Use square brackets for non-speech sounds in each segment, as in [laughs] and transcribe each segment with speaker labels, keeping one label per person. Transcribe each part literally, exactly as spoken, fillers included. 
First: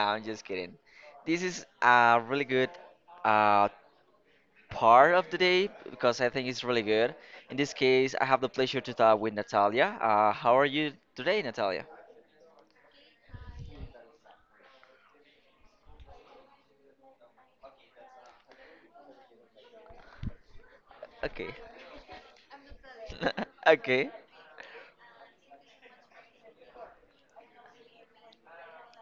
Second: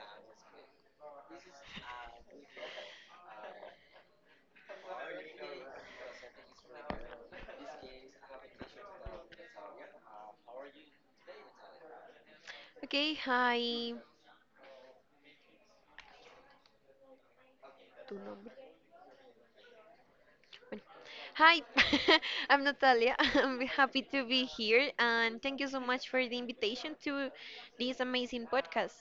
Speaker 1: I'm just kidding. This is a really good uh, part of the day because I think it's really good. In this case, I have the pleasure to talk with Natalia. Uh, how are you today, Natalia?
Speaker 2: Okay, hi. Tu nombre. Bueno.
Speaker 1: Okay.
Speaker 2: Hi, [laughs] I'm Natalia. [laughs] I'm
Speaker 1: [laughs]
Speaker 2: happy
Speaker 1: Okay.
Speaker 2: to be here and thank you so much for the invitation to this amazing podcast.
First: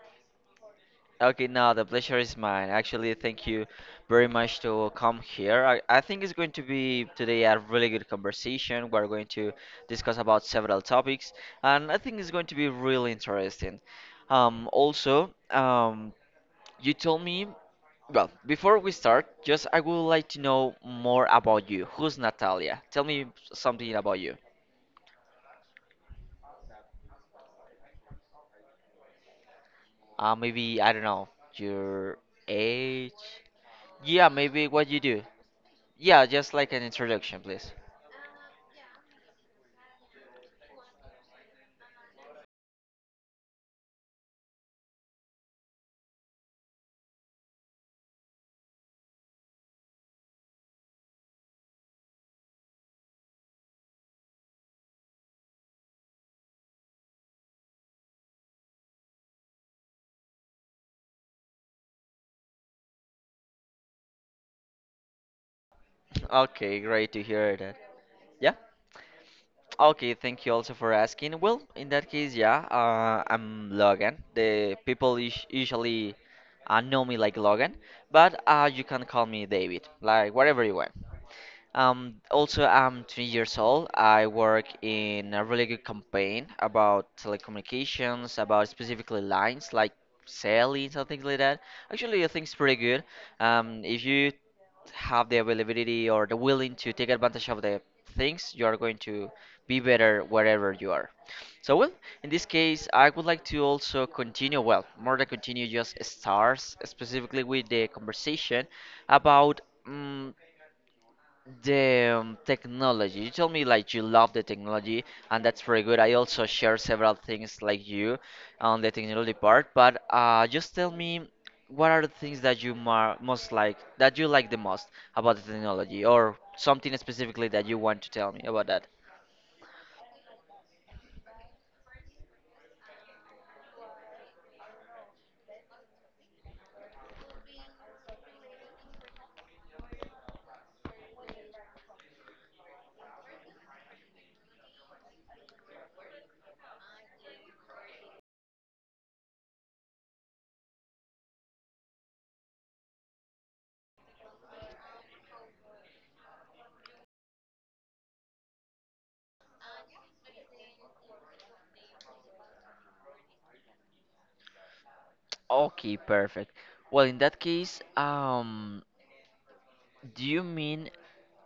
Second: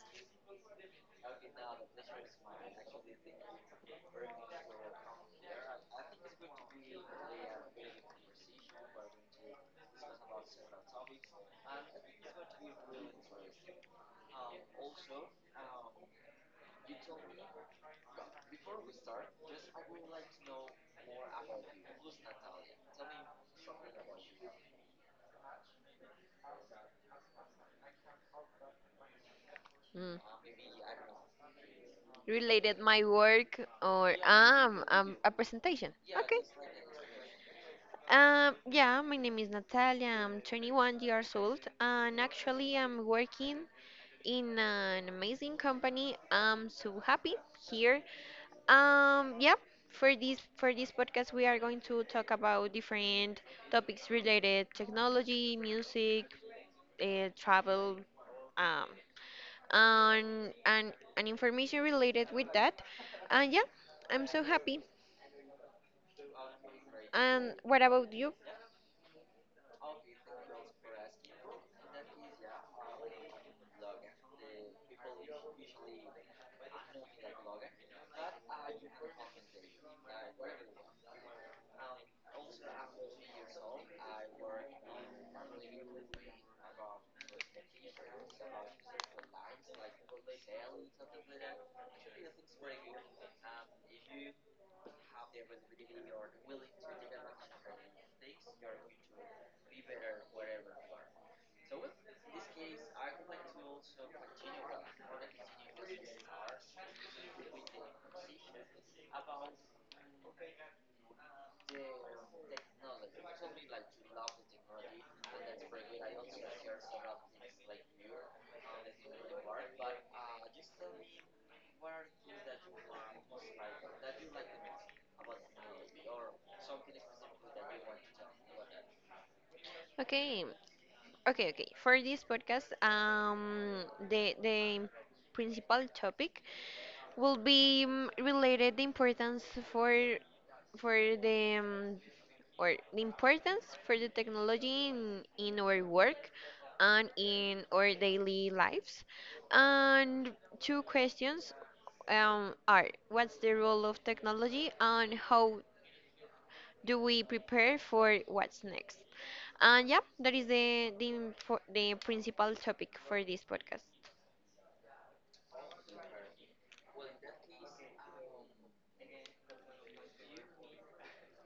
Speaker 1: Okay, no, the pleasure is mine. Actually, thank you very much to come here. I, I think it's going to be today a really good conversation. We're going to discuss about several topics, and I think it's going to be really interesting. Um, also, um, you told me, well, before we start, just I would like to know more about you. Who's Natalia? Tell me something about you.
Speaker 2: Mm,
Speaker 1: Uh, maybe, I don't know, your
Speaker 2: Related my
Speaker 1: age?
Speaker 2: work or
Speaker 1: Yeah, maybe
Speaker 2: um,
Speaker 1: what you
Speaker 2: um
Speaker 1: do.
Speaker 2: a presentation.
Speaker 1: Yeah,
Speaker 2: Okay.
Speaker 1: just like an introduction, please.
Speaker 2: Um, yeah, my name is Natalia. I'm twenty-one years old, and actually, I'm working in an amazing company. I'm so happy here. Um, yeah, for this for this podcast we are going to talk about different topics related technology, music, uh, travel, um, and and and information related with that. And yeah, I'm so happy.
Speaker 1: Okay, great to
Speaker 2: And
Speaker 1: hear that.
Speaker 2: what about you?
Speaker 1: Yeah. Okay, thank you also for asking. Well, in that case, yeah, uh, I'm Logan. The people us- usually uh, know me like Logan, but uh, you can call me David, like whatever you want. Um, also, I'm twenty years old. I work in a really good campaign about telecommunications, about specifically lines like selling, something like that. Actually, I think it's pretty good. Um, if you have the availability or the willing to take advantage of the things, you are going to be better wherever you are. So, well, in this case, I would like to also continue, well, more than continue, just stars specifically with the conversation about. mm the um, technology. You told me like you love the technology, and that's very good. I also share several things like you on the technology part, but uh, just tell me what are the things that you mar most like, that you like the most about the technology, or something specifically that you want to tell me about that.
Speaker 2: Okay, okay, okay. For this podcast, um, the the principal topic will be um, related the importance for for the um, or the importance for the technology in, in our work and in our daily lives. And two questions um, are what's the role of technology and how do we prepare for what's next? And yeah, that is the the, info- the principal topic for this podcast.
Speaker 1: Okay, perfect. Well, in that case, um, do you mean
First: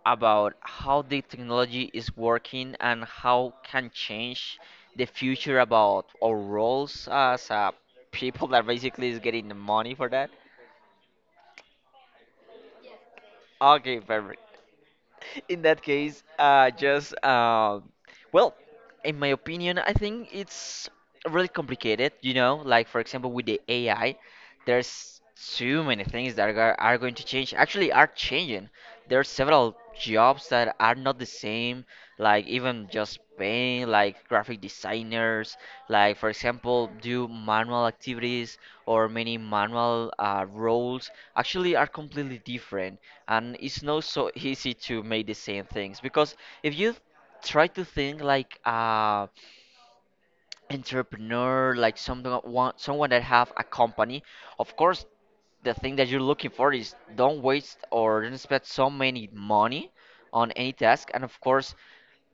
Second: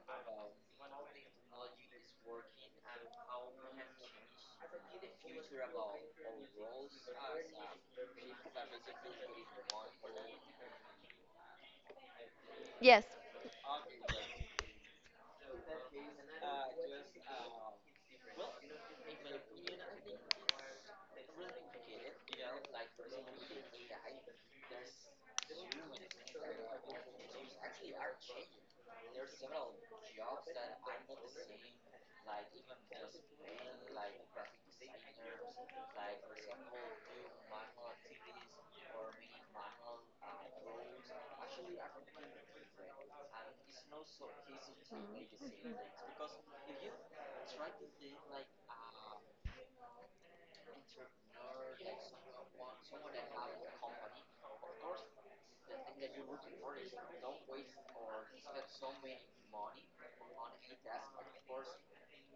Speaker 1: about how the technology is working and how can change the future about our roles as uh, people that basically is getting the money for that?
Speaker 2: Yes.
Speaker 1: Okay, perfect. [laughs] In that case, uh, just uh, well, in my opinion, I think it's really complicated. You know, like for example, with the A I, there's too many things that are, are going to change. Actually, are changing. There are several jobs that are not the same, like even just paying like graphic designers, like for example, do manual activities or many manual uh, roles actually are completely different, and it's not so easy to make the same things because if you try to think like um entrepreneur, like someone want someone that have a company. Of course, the thing that you're looking for is don't waste or don't spend so many money on any task. And of course,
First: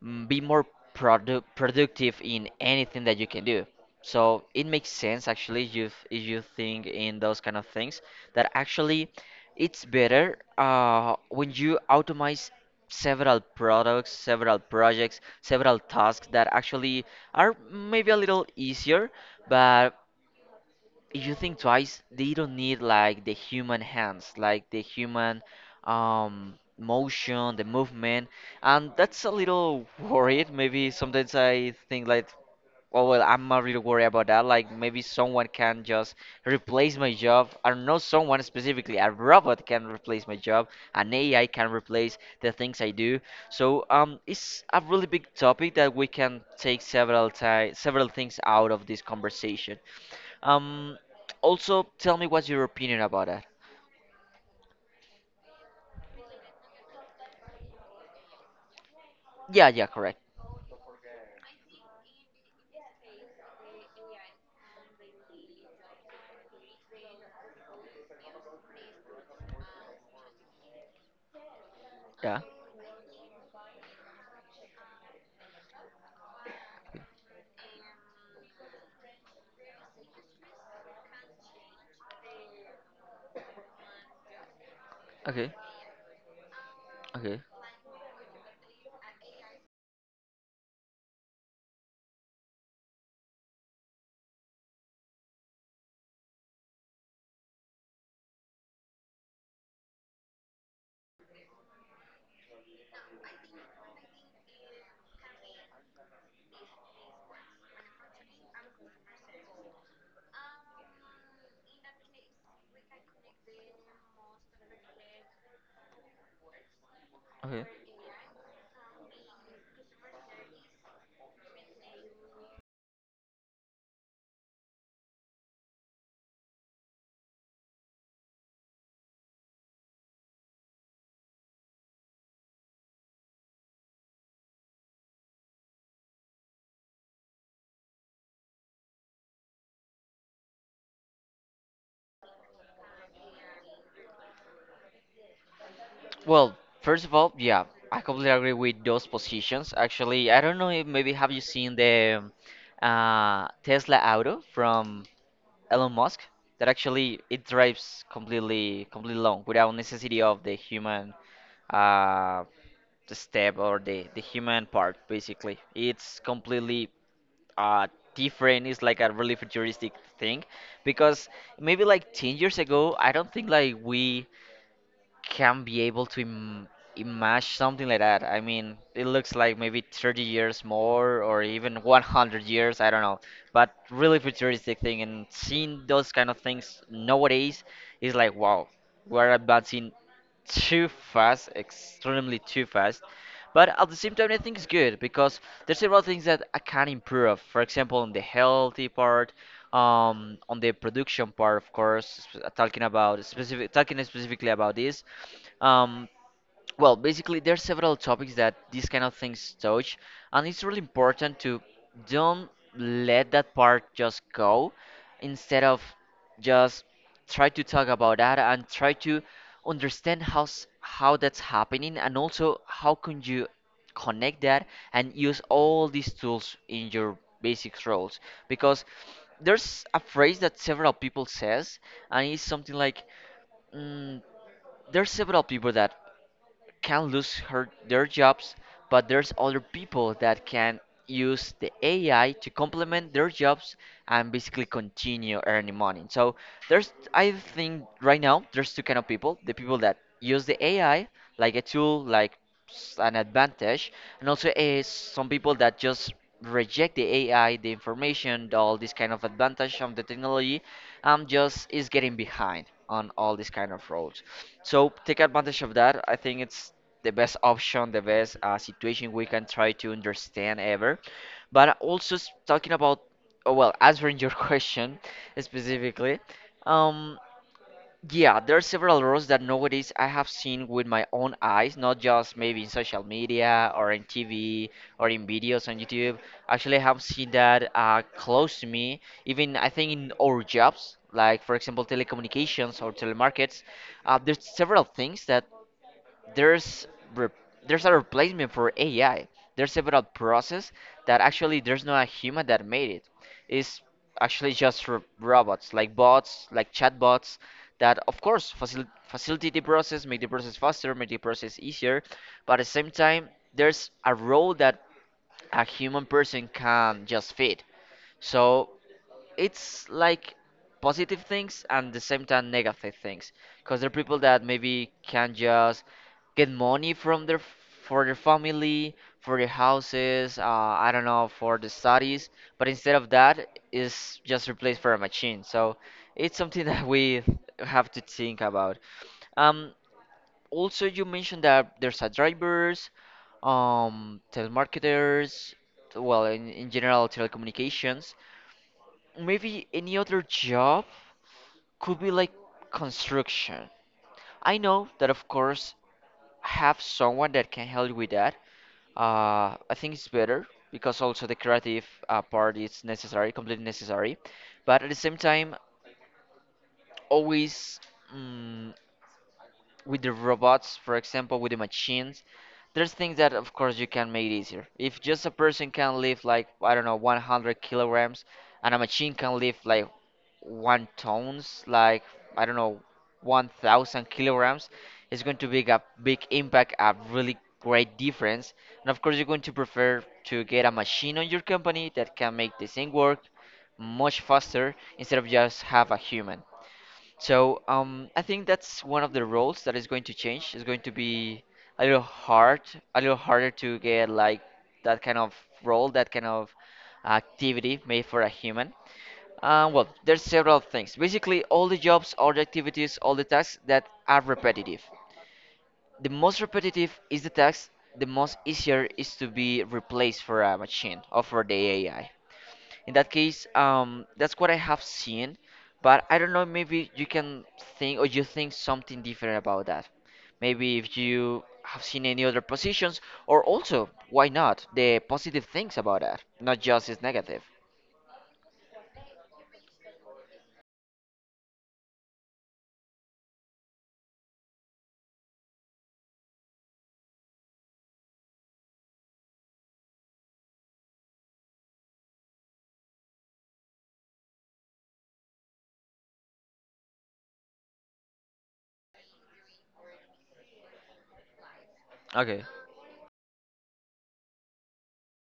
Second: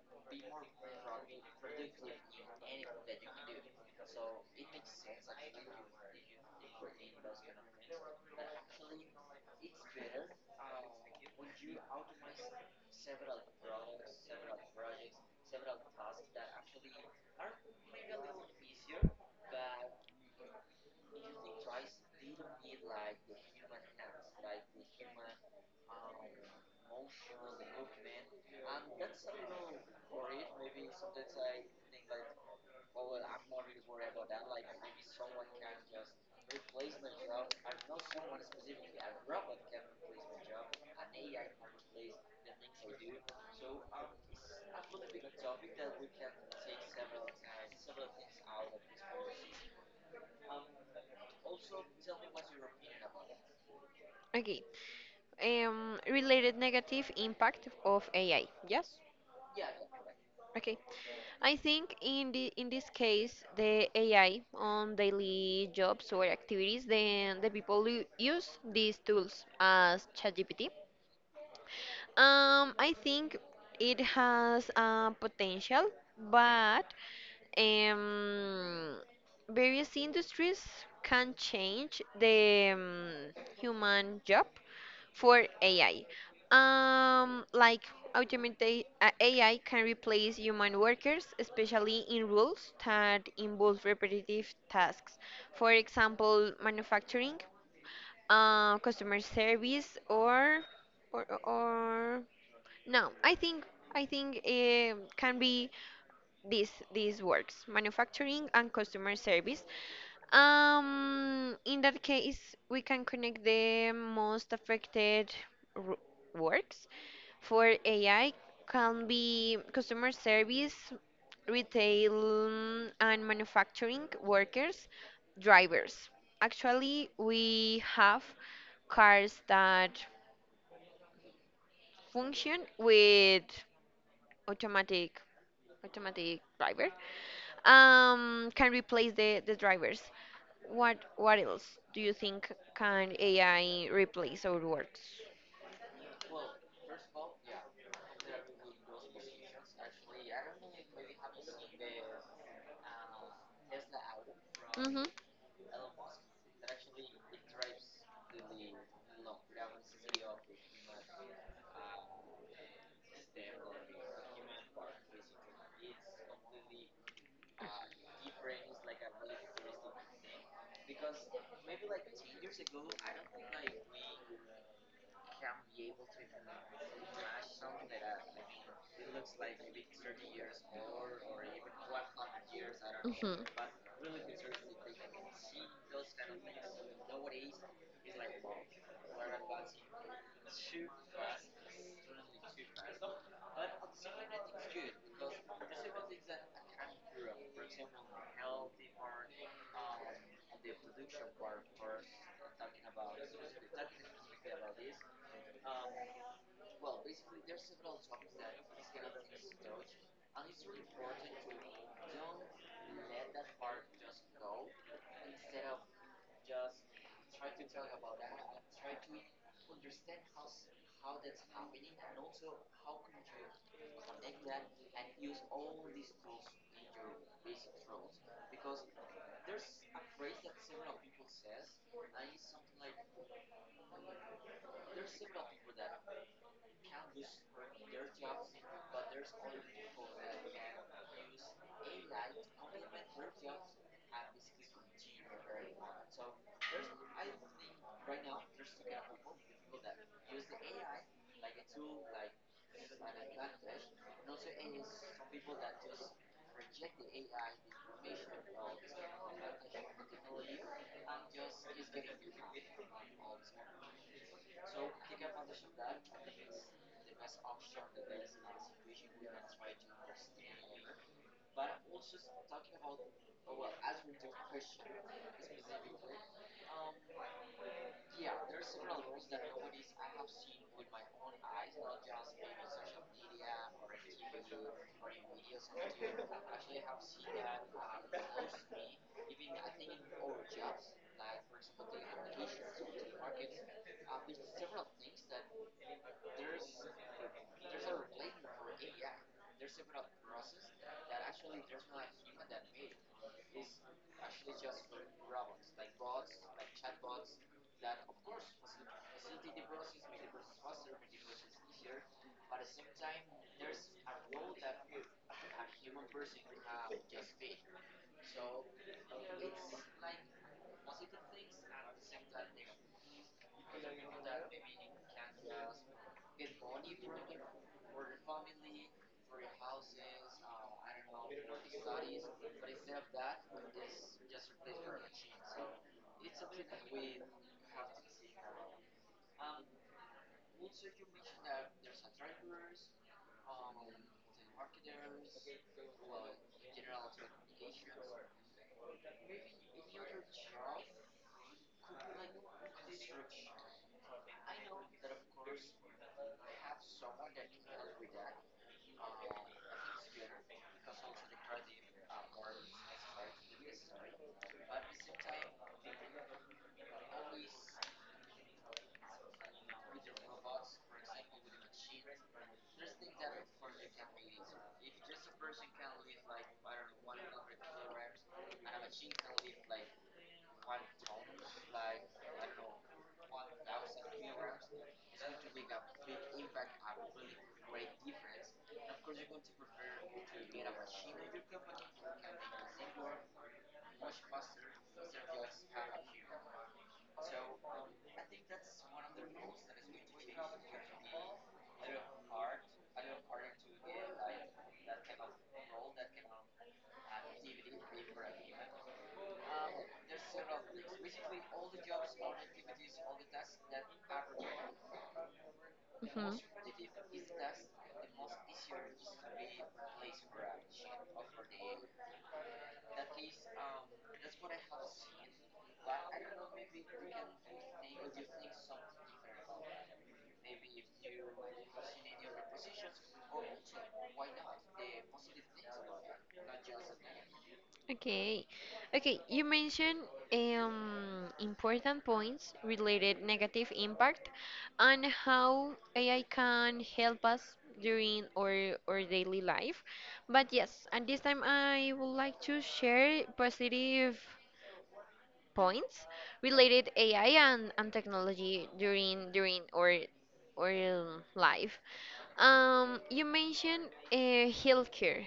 Speaker 1: mm, be more produ- productive in anything that you can do. So it makes sense actually if you th- if you think in those kind of things that actually it's better uh, when you automate several products, several projects, several tasks that actually are maybe a little easier, but if you think twice, they don't need like the human hands, like the human um, motion, the movement, and that's a little worried. Maybe sometimes I think like, oh well, I'm not really worried about that. Like maybe someone can just replace my job. I don't know someone specifically. A robot can replace my job. An A I can replace the things I do. So um, it's a really big topic that we can take several ti several things out of this conversation. Um, also, tell me what's your opinion about that.
Speaker 2: Okay. Um, related negative impact of A I. Yes.
Speaker 1: Yeah, yeah, correct.
Speaker 2: Okay. I think in the in this case, the A I on daily jobs or activities, then the people who use these tools as ChatGPT.
Speaker 1: Yeah.
Speaker 2: Um, I think it has a potential, but um, various industries can change the um, human job for
Speaker 1: Okay.
Speaker 2: A I.
Speaker 1: Okay.
Speaker 2: Um, like automate uh, A I can replace human workers, especially in roles that involve repetitive tasks. For example, manufacturing, uh, customer service, or or or no, I think I think um can be these these works, manufacturing and customer service. Um, in that case, we can connect the most affected r- works
Speaker 1: Okay.
Speaker 2: for A I, can be customer service, retail, mm, and manufacturing workers, drivers. Actually, we have cars that function with automatic automatic driver, um, can replace the, the drivers. What what else do you think can A I replace our works?
Speaker 1: Well, first of all, yeah, I completely agree with those positions. Actually, I don't know if maybe have you seen the um, uh, Tesla Auto from Elon Musk that actually it drives completely completely alone without necessity of the human uh, the step or the the human part basically. It's completely uh different. It's like a really futuristic thing because maybe like ten years ago, I don't think like we can be able to Im- imagine something like that. I mean, it looks like maybe thirty years more or even one hundred years, I don't know.
Speaker 2: hmm
Speaker 1: But really futuristic thing, and seeing those kind of things nowadays is like, wow, we're advancing too fast, extremely too fast. But at the same time, I think it's good because there's several things that I can improve. For example, in the healthy part, um, on the production part, of course, sp- talking about specific, talking specifically about this. Um, well, basically, there are several topics that these kind of things touch, and it's really important to don't let that part just go. Instead of just try to talk about that and try to understand how s- how that's happening, and also how can you connect that and use all these tools in your basic roles. Because there's a phrase that several people says, and it's something like mm, there's several people that can lose her, their jobs, but there's other people that can use the A I to complement their jobs and basically continue earning money. So there's, I think right now, there's two kind of people: the people that use the A I like a tool, like s- an advantage, and also is some people that just reject the A I, the information, the all this kind of advantage of the technology, um, just is getting behind on all these kind of roads. So take advantage of that. I think it's the best option, the best uh, situation we can try to understand ever. But also s- talking about, oh, well, answering your [laughs] question specifically, um, yeah, there are several rules that nowadays I have seen with my own eyes, not just maybe in social media or in T V or in videos on YouTube. Actually, I have seen that uh, close to me, even I think in our jobs, like for example, telecommunications or telemarkets. Uh, there's several things that there's re- there's a replacement for A I. There's several process that actually there's not a human that made it. It's actually just ro- robots, like bots, like chatbots, that of course facil- facilitate the process, make the process faster, make the process easier. But at the same time, there's a role that a human person can just fit. So it's like positive things and the same time negative things because there are people that maybe can just get money from their for their family, for their houses, uh, I don't know, for the studies, but instead of that is just replaced for a machine. So it's something [laughs] that we have to think about. um Also, you mentioned that there's a drivers, um telemarketers, well, in, in general telecommunications. Maybe any other job could be like construction. I know that, of course, have someone that can help with that. Uh, I think it's better because also the creative uh, part is necessary, completely necessary. But at the same time, always. mm, with the robots, for example, with the machines, there's things that, of course, you can make easier. If just a person can lift like, I don't know, one hundred kilograms, and a machine can lift like one tons, like, I don't know, one thousand kilograms, it's going to be a big impact, a really great difference. And of course, you're going to prefer to get a machine on your company that can make this thing work much faster instead of just have a human. So um, I think that's one of the roles that is going to change. It's going to be a little hard, a little harder to get like that kind of role, that kind of activity made for a human. Uh, well, there's several things. Basically, all the jobs, all the activities, all the tasks that are repetitive. The
Speaker 2: hmm hmm
Speaker 1: most repetitive is the task. The most easier is to be replaced for a machine or for the A I. In that case, um, that's what I have seen, but I don't know, maybe you can think or you think something different about that. Maybe if you have seen any other positions, or also, why not, the positive things about that, not just its negative.
Speaker 2: Okay. Okay, you mentioned um, important points related negative impact and how A I can help us during our, our daily life. But yes, at this time I would like to share positive points related A I and, and technology during during our or um, life.
Speaker 1: Okay.
Speaker 2: Um, you mentioned uh, healthcare.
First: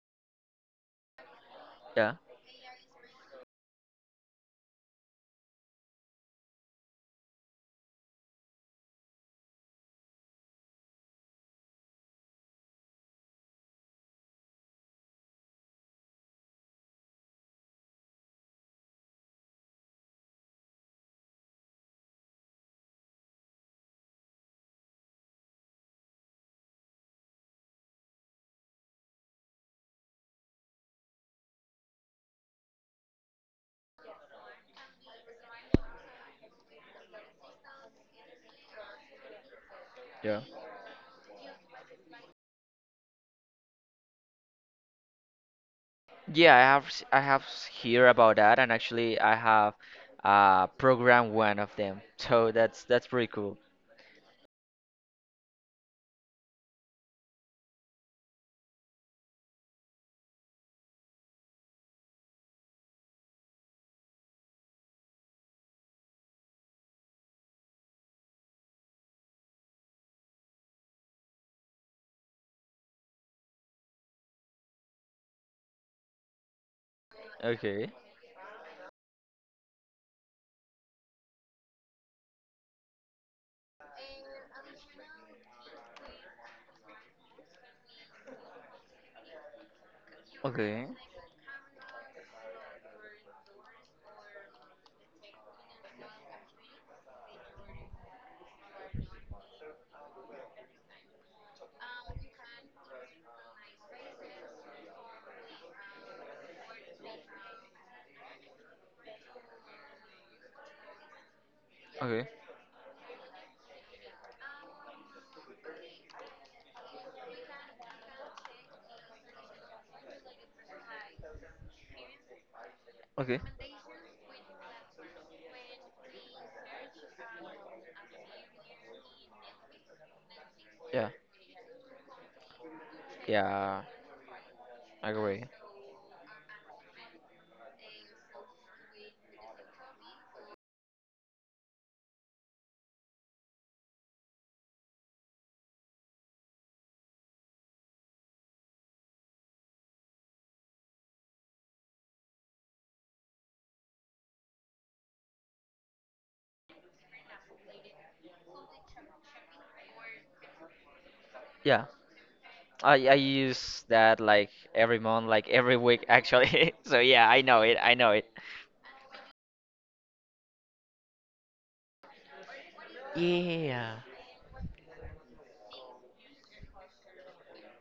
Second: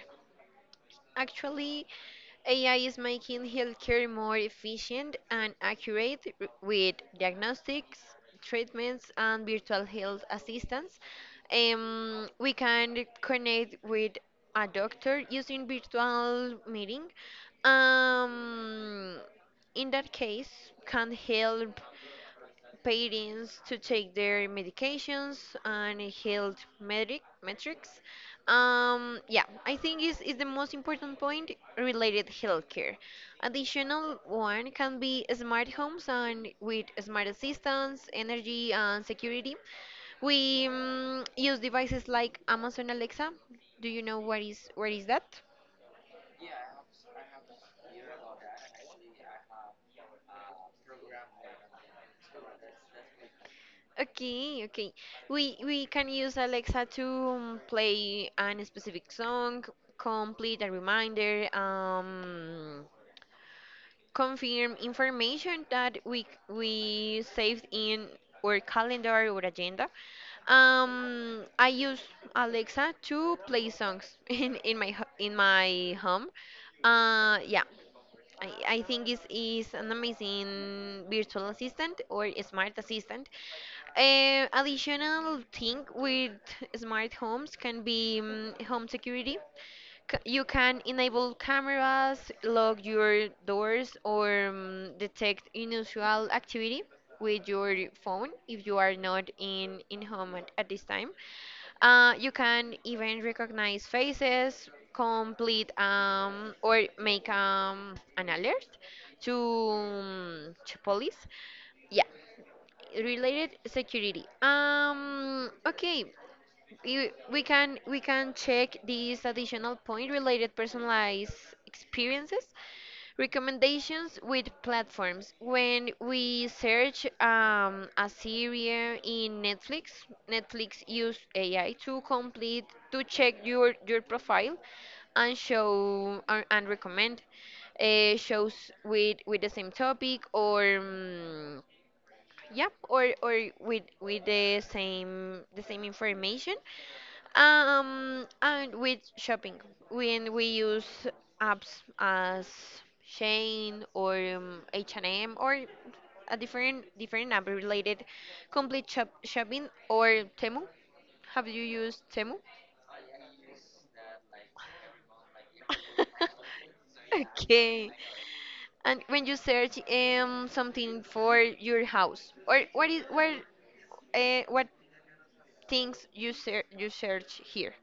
Speaker 2: Actually,
Speaker 1: Yeah.
Speaker 2: A I is making healthcare more efficient and accurate r- with diagnostics, treatments, and virtual health assistance. Um, we can connect with a doctor using virtual meeting. Um, in that case, can help patients to take their medications and health metric, metrics. Um, yeah, I think is is the most important point related healthcare. Additional one can be smart homes and with smart assistants, energy and security.
Speaker 1: Yeah.
Speaker 2: We um, use devices like Amazon Alexa. Do you know what is what is that?
Speaker 1: Yeah, I have s- I have s- hear about that, and actually I have uh programmed one of them. [laughs] So that's that's pretty cool.
Speaker 2: Okay, okay. We we can use Alexa to um, play a specific song, complete a reminder, um, confirm information that we we saved in our calendar or agenda. Um, I use Alexa to play songs [laughs] in in my ho- in my home. Uh, yeah.
Speaker 1: Okay.
Speaker 2: I, I think it's is an amazing virtual assistant or a smart assistant. Uh, additional thing with smart homes can be mm, home security. C- you can
Speaker 1: Okay.
Speaker 2: enable cameras, lock your doors, or mm, detect unusual activity with your phone if you are not in in home at, at this time. Uh, you can even recognize faces, complete um, or make um, an alert to, mm, to police. Yeah,
Speaker 1: Okay.
Speaker 2: related security, um okay, you, we can we can check these additional point related personalized experiences,
Speaker 1: Okay.
Speaker 2: recommendations with platforms when we search um, a series in Netflix. Netflix
Speaker 1: Yeah.
Speaker 2: use AI to complete to check your
Speaker 1: Yeah,
Speaker 2: your profile and
Speaker 1: agree.
Speaker 2: show and and recommend uh, shows with with the same topic or um, yep, or or with with the same the same information. Um, and with shopping, when we use apps as Shane or um, H and M or a different different app related complete shop shopping or Temu. Have you
Speaker 1: Yeah.
Speaker 2: used Temu?
Speaker 1: I I use that like every month, like every week actually.
Speaker 2: [laughs]
Speaker 1: [laughs] So yeah, I know it.
Speaker 2: Okay.
Speaker 1: I know it.
Speaker 2: And when you search um something for your house or what is what
Speaker 1: Yeah.
Speaker 2: uh, what things you ser you search here?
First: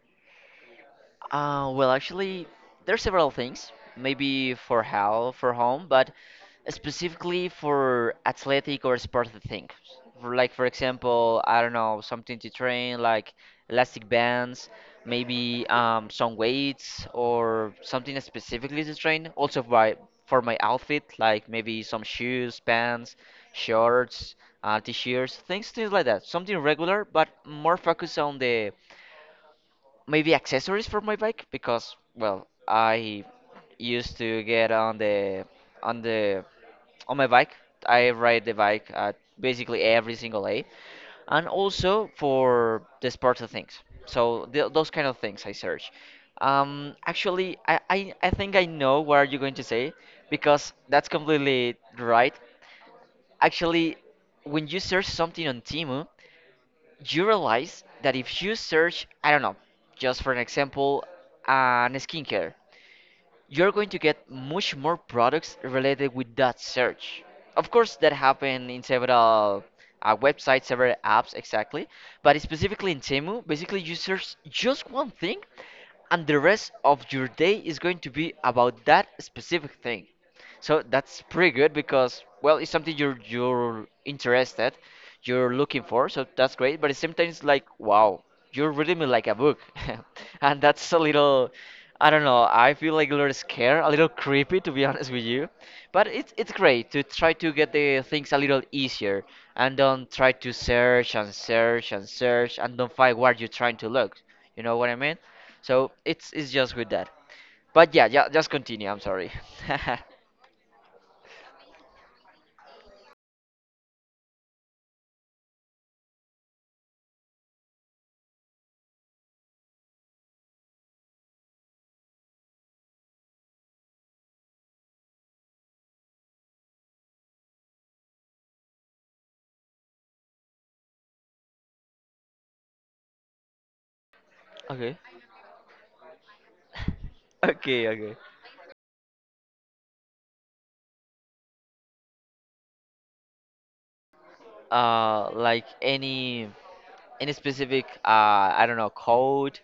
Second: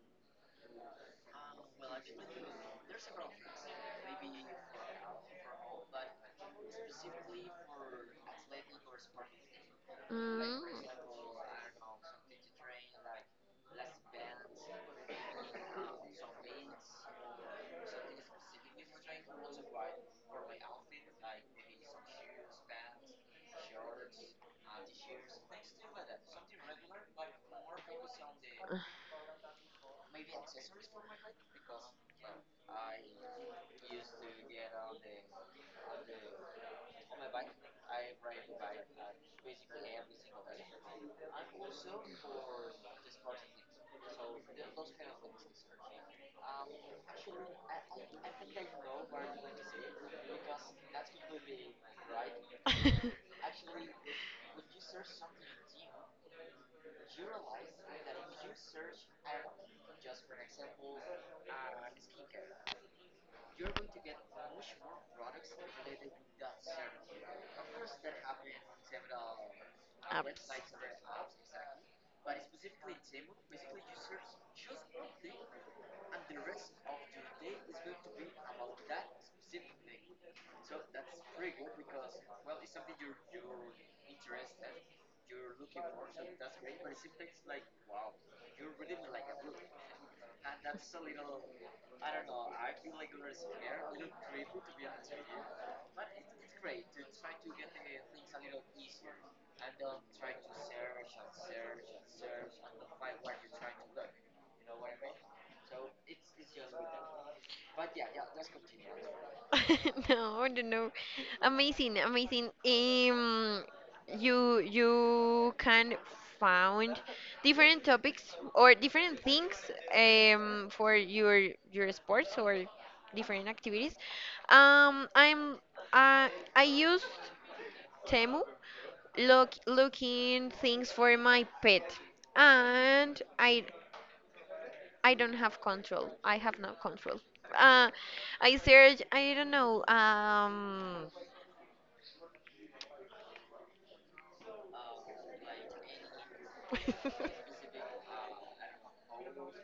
Speaker 1: Uh, well, actually, there are several things. Maybe for how for home, but specifically for athletic or sporty things. For like,
Speaker 2: Mm.
Speaker 1: for example, I don't know, something to train, like elastic bands, maybe um, some weights or something specifically to train. Also by for my outfit, like maybe some shoes, pants, shorts, uh, t-shirts, things, things like that. Something regular, but more focused on the maybe accessories for my bike, because well, I used to get on the on the on my bike. I ride the bike at basically every single day, and also for the sports things. So th- those kind of things I search. Um actually, I, I i think I know what you're going to say, because that's completely right.
Speaker 2: [laughs]
Speaker 1: Actually, when you search something on Timu, you realize that if you search, I don't know, just for an example, an skincare, you're going to get much more products related with that search. Of course, that happened in several uh,
Speaker 2: Apps.
Speaker 1: websites, several apps, exactly. But specifically in Temu, basically you search just one thing, and the rest of your day is going to be about that specific thing. So that's pretty good, because well, it's something you're you're interested, you're looking for. So that's great. But it's sometimes like, wow, you're reading me like a book, [laughs] and that's a little. I don't know. I feel like a little scared, a little creepy, to be [laughs] honest with you. But it's it's great to try to get the things a little easier and don't try to search and search and search and don't find what you're trying to look. You know what I mean? So it's it's just with that. But yeah, yeah, just continue. I'm sorry.
Speaker 2: [laughs]
Speaker 1: [laughs]
Speaker 2: No, I don't know. Amazing, amazing. Um, you you can find different topics or different things um for your your sports or different activities. Um, I'm uh, I used Temu look looking things for my pet, and i
Speaker 1: Okay. [laughs]
Speaker 2: i don't have control. I have no control.
Speaker 1: Okay,
Speaker 2: Uh,
Speaker 1: okay.
Speaker 2: I search, I don't know, um
Speaker 1: Uh, like any any specific uh
Speaker 2: [laughs]
Speaker 1: I don't know code.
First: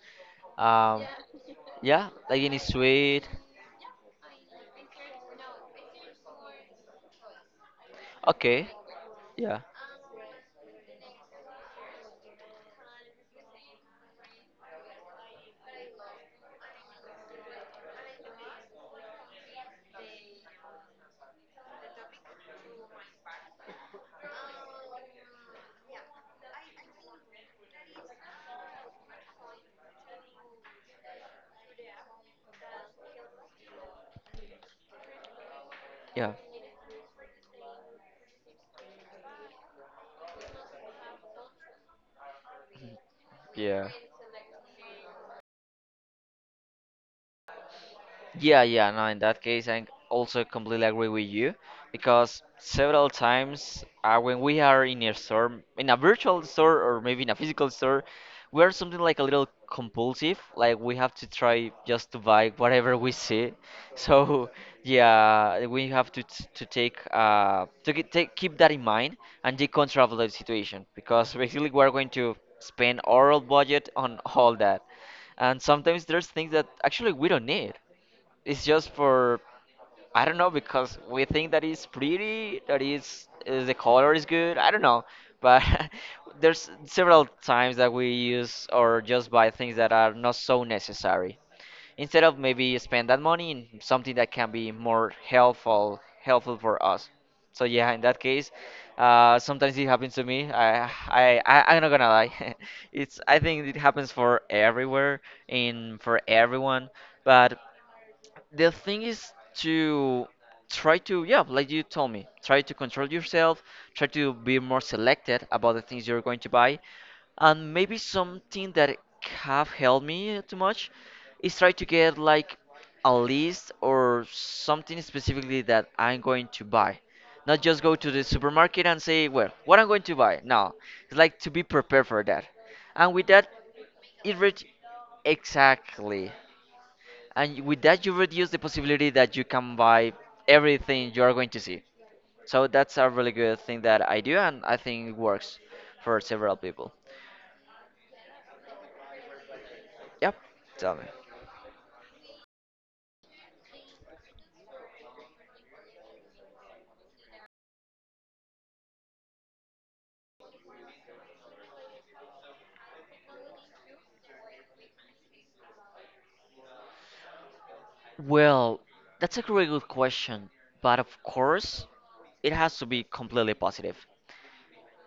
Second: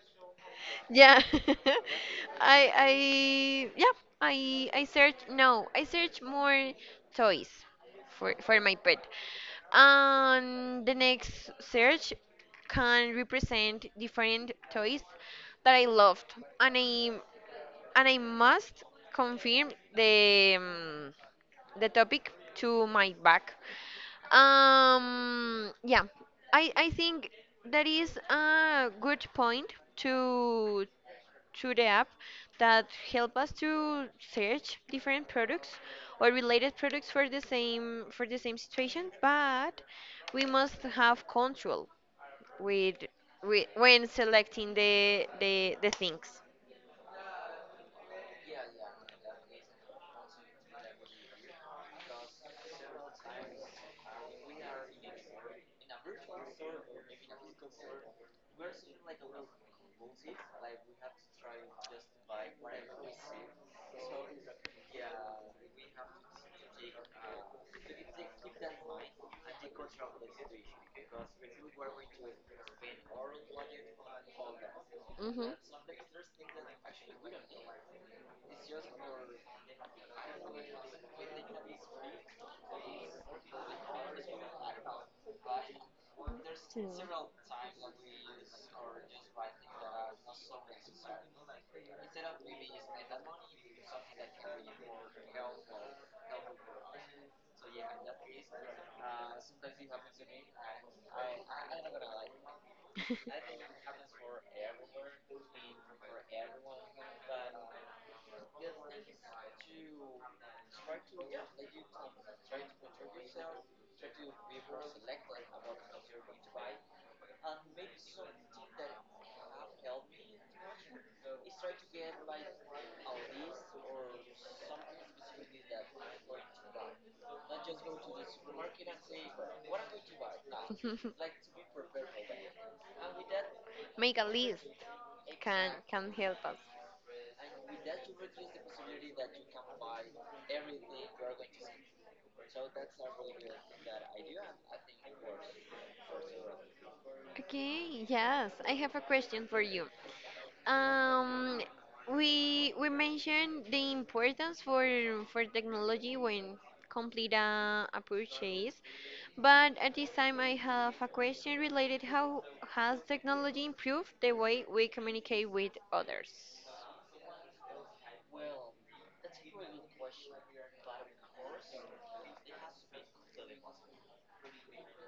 Speaker 1: Um,
Speaker 2: yeah [laughs]
Speaker 1: yeah, like any
Speaker 2: I I
Speaker 1: sweet.
Speaker 2: yeah I I search no I search more toys for for
Speaker 1: Okay.
Speaker 2: my pet,
Speaker 1: Yeah.
Speaker 2: and the next search can represent different toys that I loved, and i and I must confirm the um, the topic to my back. Um, yeah, I I think that is a good point to to the app that help us to search different products or
Speaker 1: Yeah.
Speaker 2: related products for the same for the same situation, but we must have control with, with
Speaker 1: Yeah.
Speaker 2: when selecting the the, the things.
Speaker 1: Yeah, yeah, no, in that case, I also completely agree with you, because several times uh, when we are in a store, in a virtual store or maybe in a physical store, we are something like a little compulsive, like we have to try just to buy whatever we see. [laughs] So, yeah, we have to t to take uh to ke- take keep that in mind and decontrol control the situation, because [laughs] basically we're going to spend our whole budget on all that. And
Speaker 2: hmm
Speaker 1: sometimes there's things that actually we don't need. It's just for I don't know, because we think that it's pretty, that is uh, the color is good. I don't know, but [laughs] there's several times that we use or just buy things that are not so necessary. Instead of maybe spend that money in something that can be more helpful, helpful for us. So yeah, in that case, uh, sometimes it happens to me. I, I, I, I'm not gonna lie. [laughs] It's I think it happens for everywhere and for everyone, but the thing is to try to, yeah, like you told me, try to control yourself, try to be more selected about the things you're going to buy, and maybe something that have helped me too much is try to get like a list or something specifically that I'm going to buy. Not just go to the supermarket and say, well, what I'm going to buy? No, it's
Speaker 2: [laughs]
Speaker 1: like to be prepared for that. And with that
Speaker 2: Make a
Speaker 1: it reach,
Speaker 2: list can can
Speaker 1: exactly,
Speaker 2: help us.
Speaker 1: and y- with that you reduce the possibility that you can buy everything you are going to see. So that's a really good thing that I do, and I think it works for several people.
Speaker 2: Okay, yes, I have a question for you.
Speaker 1: Yep, tell me.
Speaker 2: Um, we we mentioned the importance for for technology when complete a, a purchase, but at this time I have a question related how has technology improved the way we communicate with others?
Speaker 1: Well, that's a really good question, but of course, it has to be completely positive.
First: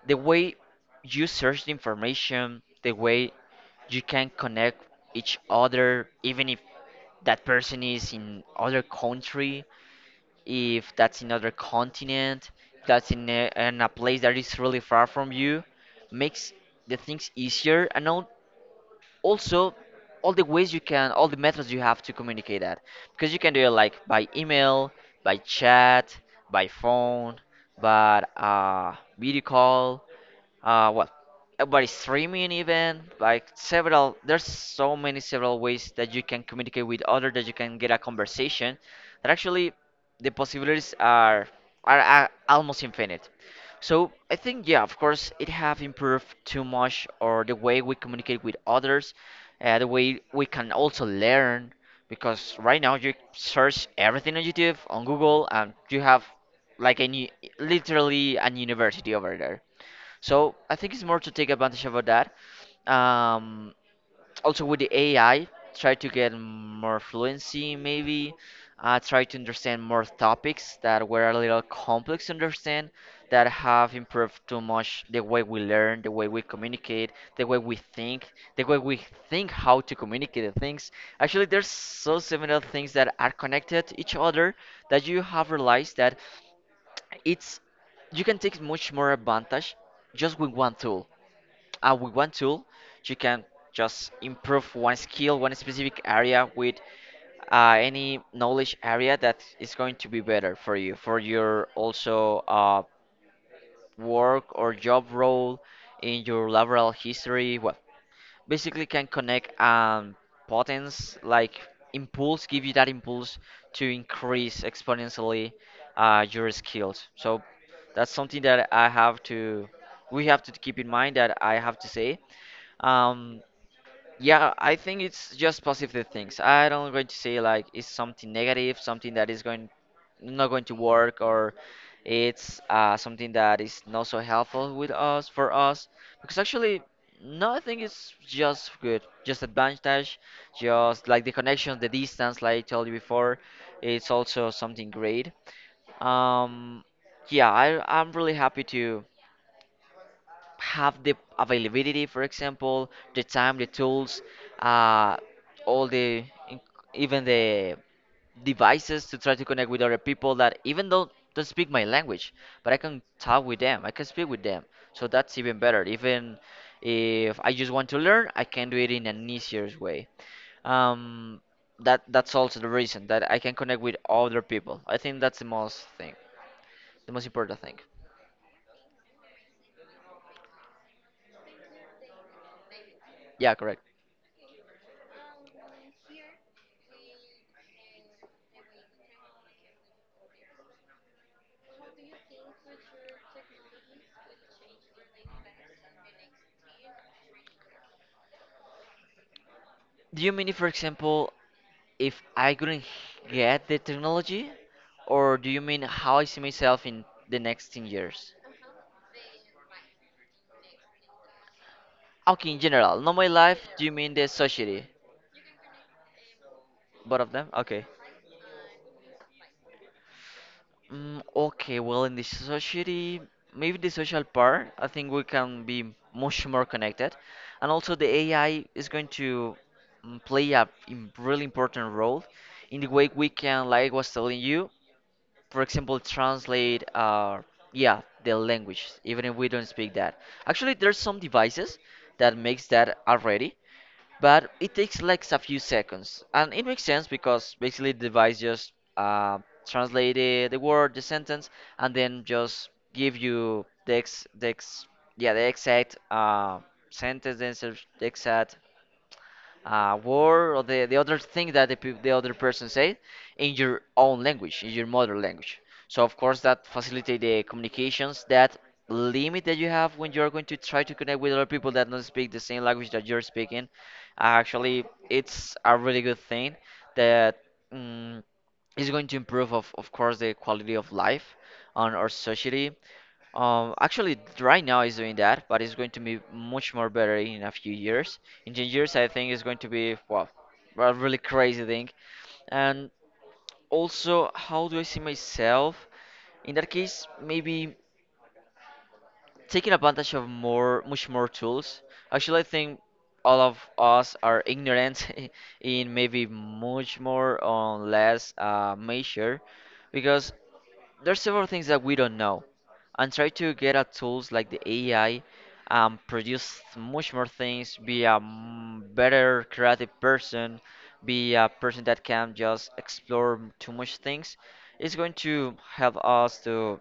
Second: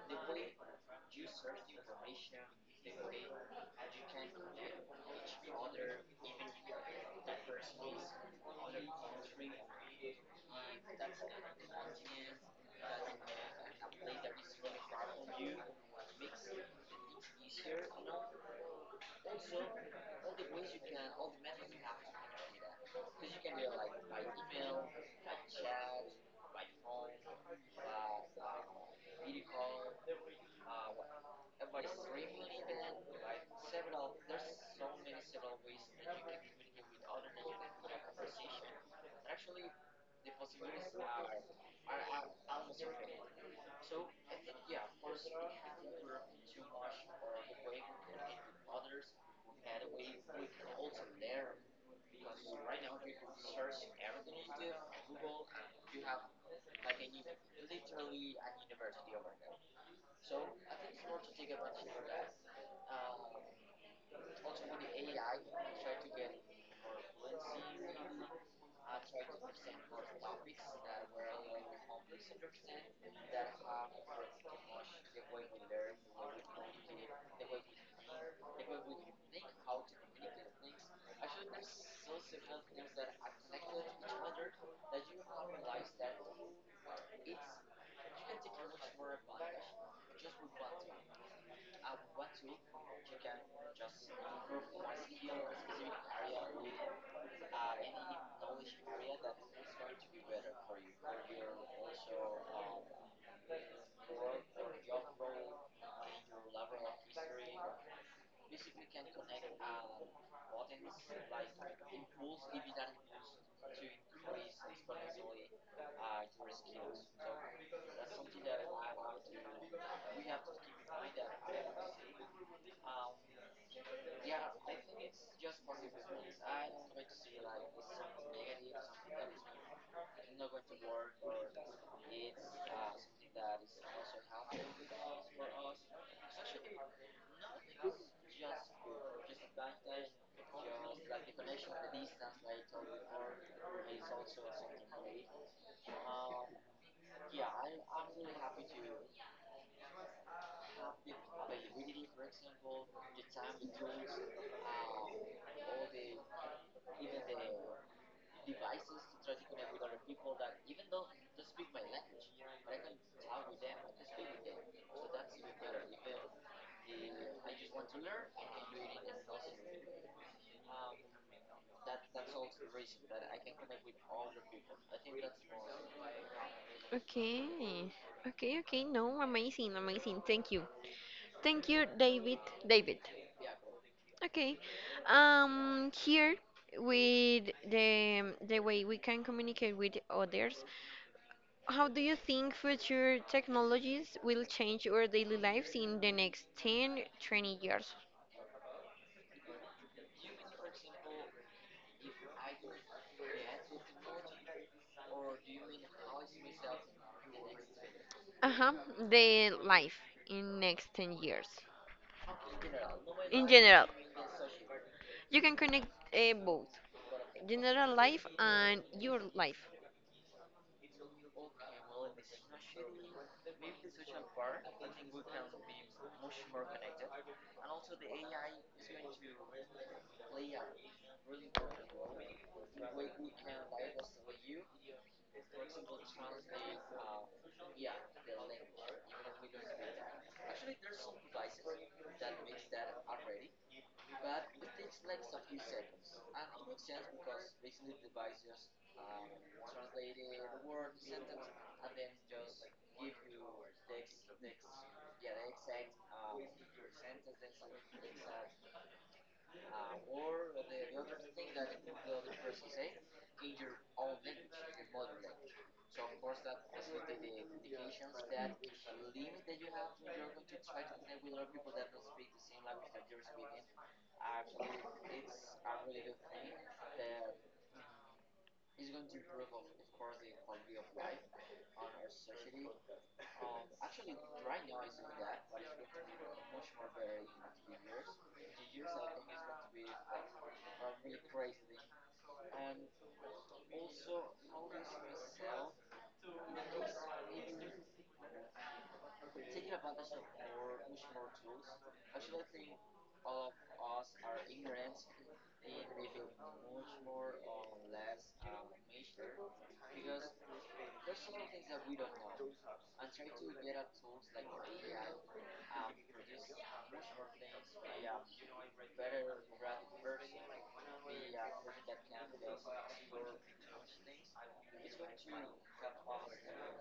Speaker 1: The way you search the information, the way you can connect each other, even if that person is in other country, if that's another continent, if that's in a, in a place that is really far from you, makes the things easier and al- also all the ways you can, all the methods you have to communicate that. Because you can do it like by email, by chat, by phone, by uh, video call, uh, well, uh, by streaming even, like several, there's so many several ways that you can communicate with other, that you can get a conversation, that actually the possibilities are are, are almost infinite. So I think, yeah, of course, it have improved too much, or the way we communicate with others, uh, the way we can also learn, because right now you search everything on YouTube, on Google, and you have like any literally an university over there. So I think it's more to take advantage of that. Um, Also with the A I, try to get more fluency maybe. Uh, try to understand more topics that were a little complex to understand, that have improved too much the way we learn, the way we communicate, the way we think, the way we think how to communicate things. Actually, there's so similar things that are connected to each other, that you have realized that it's you can take much more advantage just with one tool. Uh, with one tool, you can just improve one skill, one specific area with uh, any knowledge area that is going to be better for you, for your also uh, work or job role in your laboral history. Well, basically can connect um potence like impulse, give you that impulse to increase exponentially uh, your skills. So that's something that I have to we have to keep in mind, that I have to say. um yeah, I think it's just positive things. I don't going to say like it's something negative, something that is going not going to work, or it's uh, something that is not so helpful with us for us. Because actually, no, I think it's just good, just advantage, just like the connection, the distance, like I told you before, it's also something great. Um, yeah, I I'm really happy to have the availability, for example, the time, the tools, uh, all the in- even the devices to try to connect with other people that even though don't speak my language, but I can talk with them. I can speak with them. So that's even better. Even if I just want to learn, I can do it in an easier way. Um, that that's also the reason that I can connect with other people. I think that's the most thing, the most
Speaker 2: Okay,
Speaker 1: important thing.
Speaker 2: okay, okay. No, amazing, amazing. Thank you, thank you, David, David.
Speaker 1: Yeah, correct.
Speaker 2: Okay, um, here with the the way we can communicate with others, how do you think future technologies will change our daily lives in the next ten, twenty years?
Speaker 1: Do you mean, if, for example, if I couldn't get the technology, or do you mean how I see myself in the next ten years?
Speaker 2: Uh-huh, the life in next ten years.
Speaker 1: Okay, in general, not my
Speaker 2: In
Speaker 1: life, do
Speaker 2: general,
Speaker 1: you mean the society?
Speaker 2: you can connect, uh, both
Speaker 1: Both of them? Okay.
Speaker 2: general life and your life.
Speaker 1: Mm, okay, well, in the society, maybe the social part, I think we can be much more connected. And also, the A I is going to, mm, play a im- really important role in the way we can, like I was telling you, for example, translate uh yeah, the language, even if we don't speak that. Actually, there's some devices that makes that already, but it takes like a few seconds, and it makes sense because basically the device just uh, translate the, the word, the sentence, and then just give you the ex, the ex, yeah, the exact uh, sentence, the ex- the exact uh, word or the, the other thing that the, peop- the other person said in your own language, in your mother language. So of course that facilitate the communications, that limit that you have when you're going to try to connect with other people that don't speak the same language that you're speaking. Actually, it's a really good thing that, mm, is going to improve, of, of course, the quality of life on our society. Um, actually, right now it's doing that, but it's going to be much more better in a few years. In ten years, I think it's going to be, well, a really crazy thing. And also, how do I see myself? In that case, maybe taking advantage of more, much more tools. Actually, I think all of us are ignorant [laughs] in maybe much more or less uh, measure, because there's several things that we don't know, and try to get at tools like the A I and produce much more things, be a m- better creative person, be a person that can just explore too much things. It's going to help us to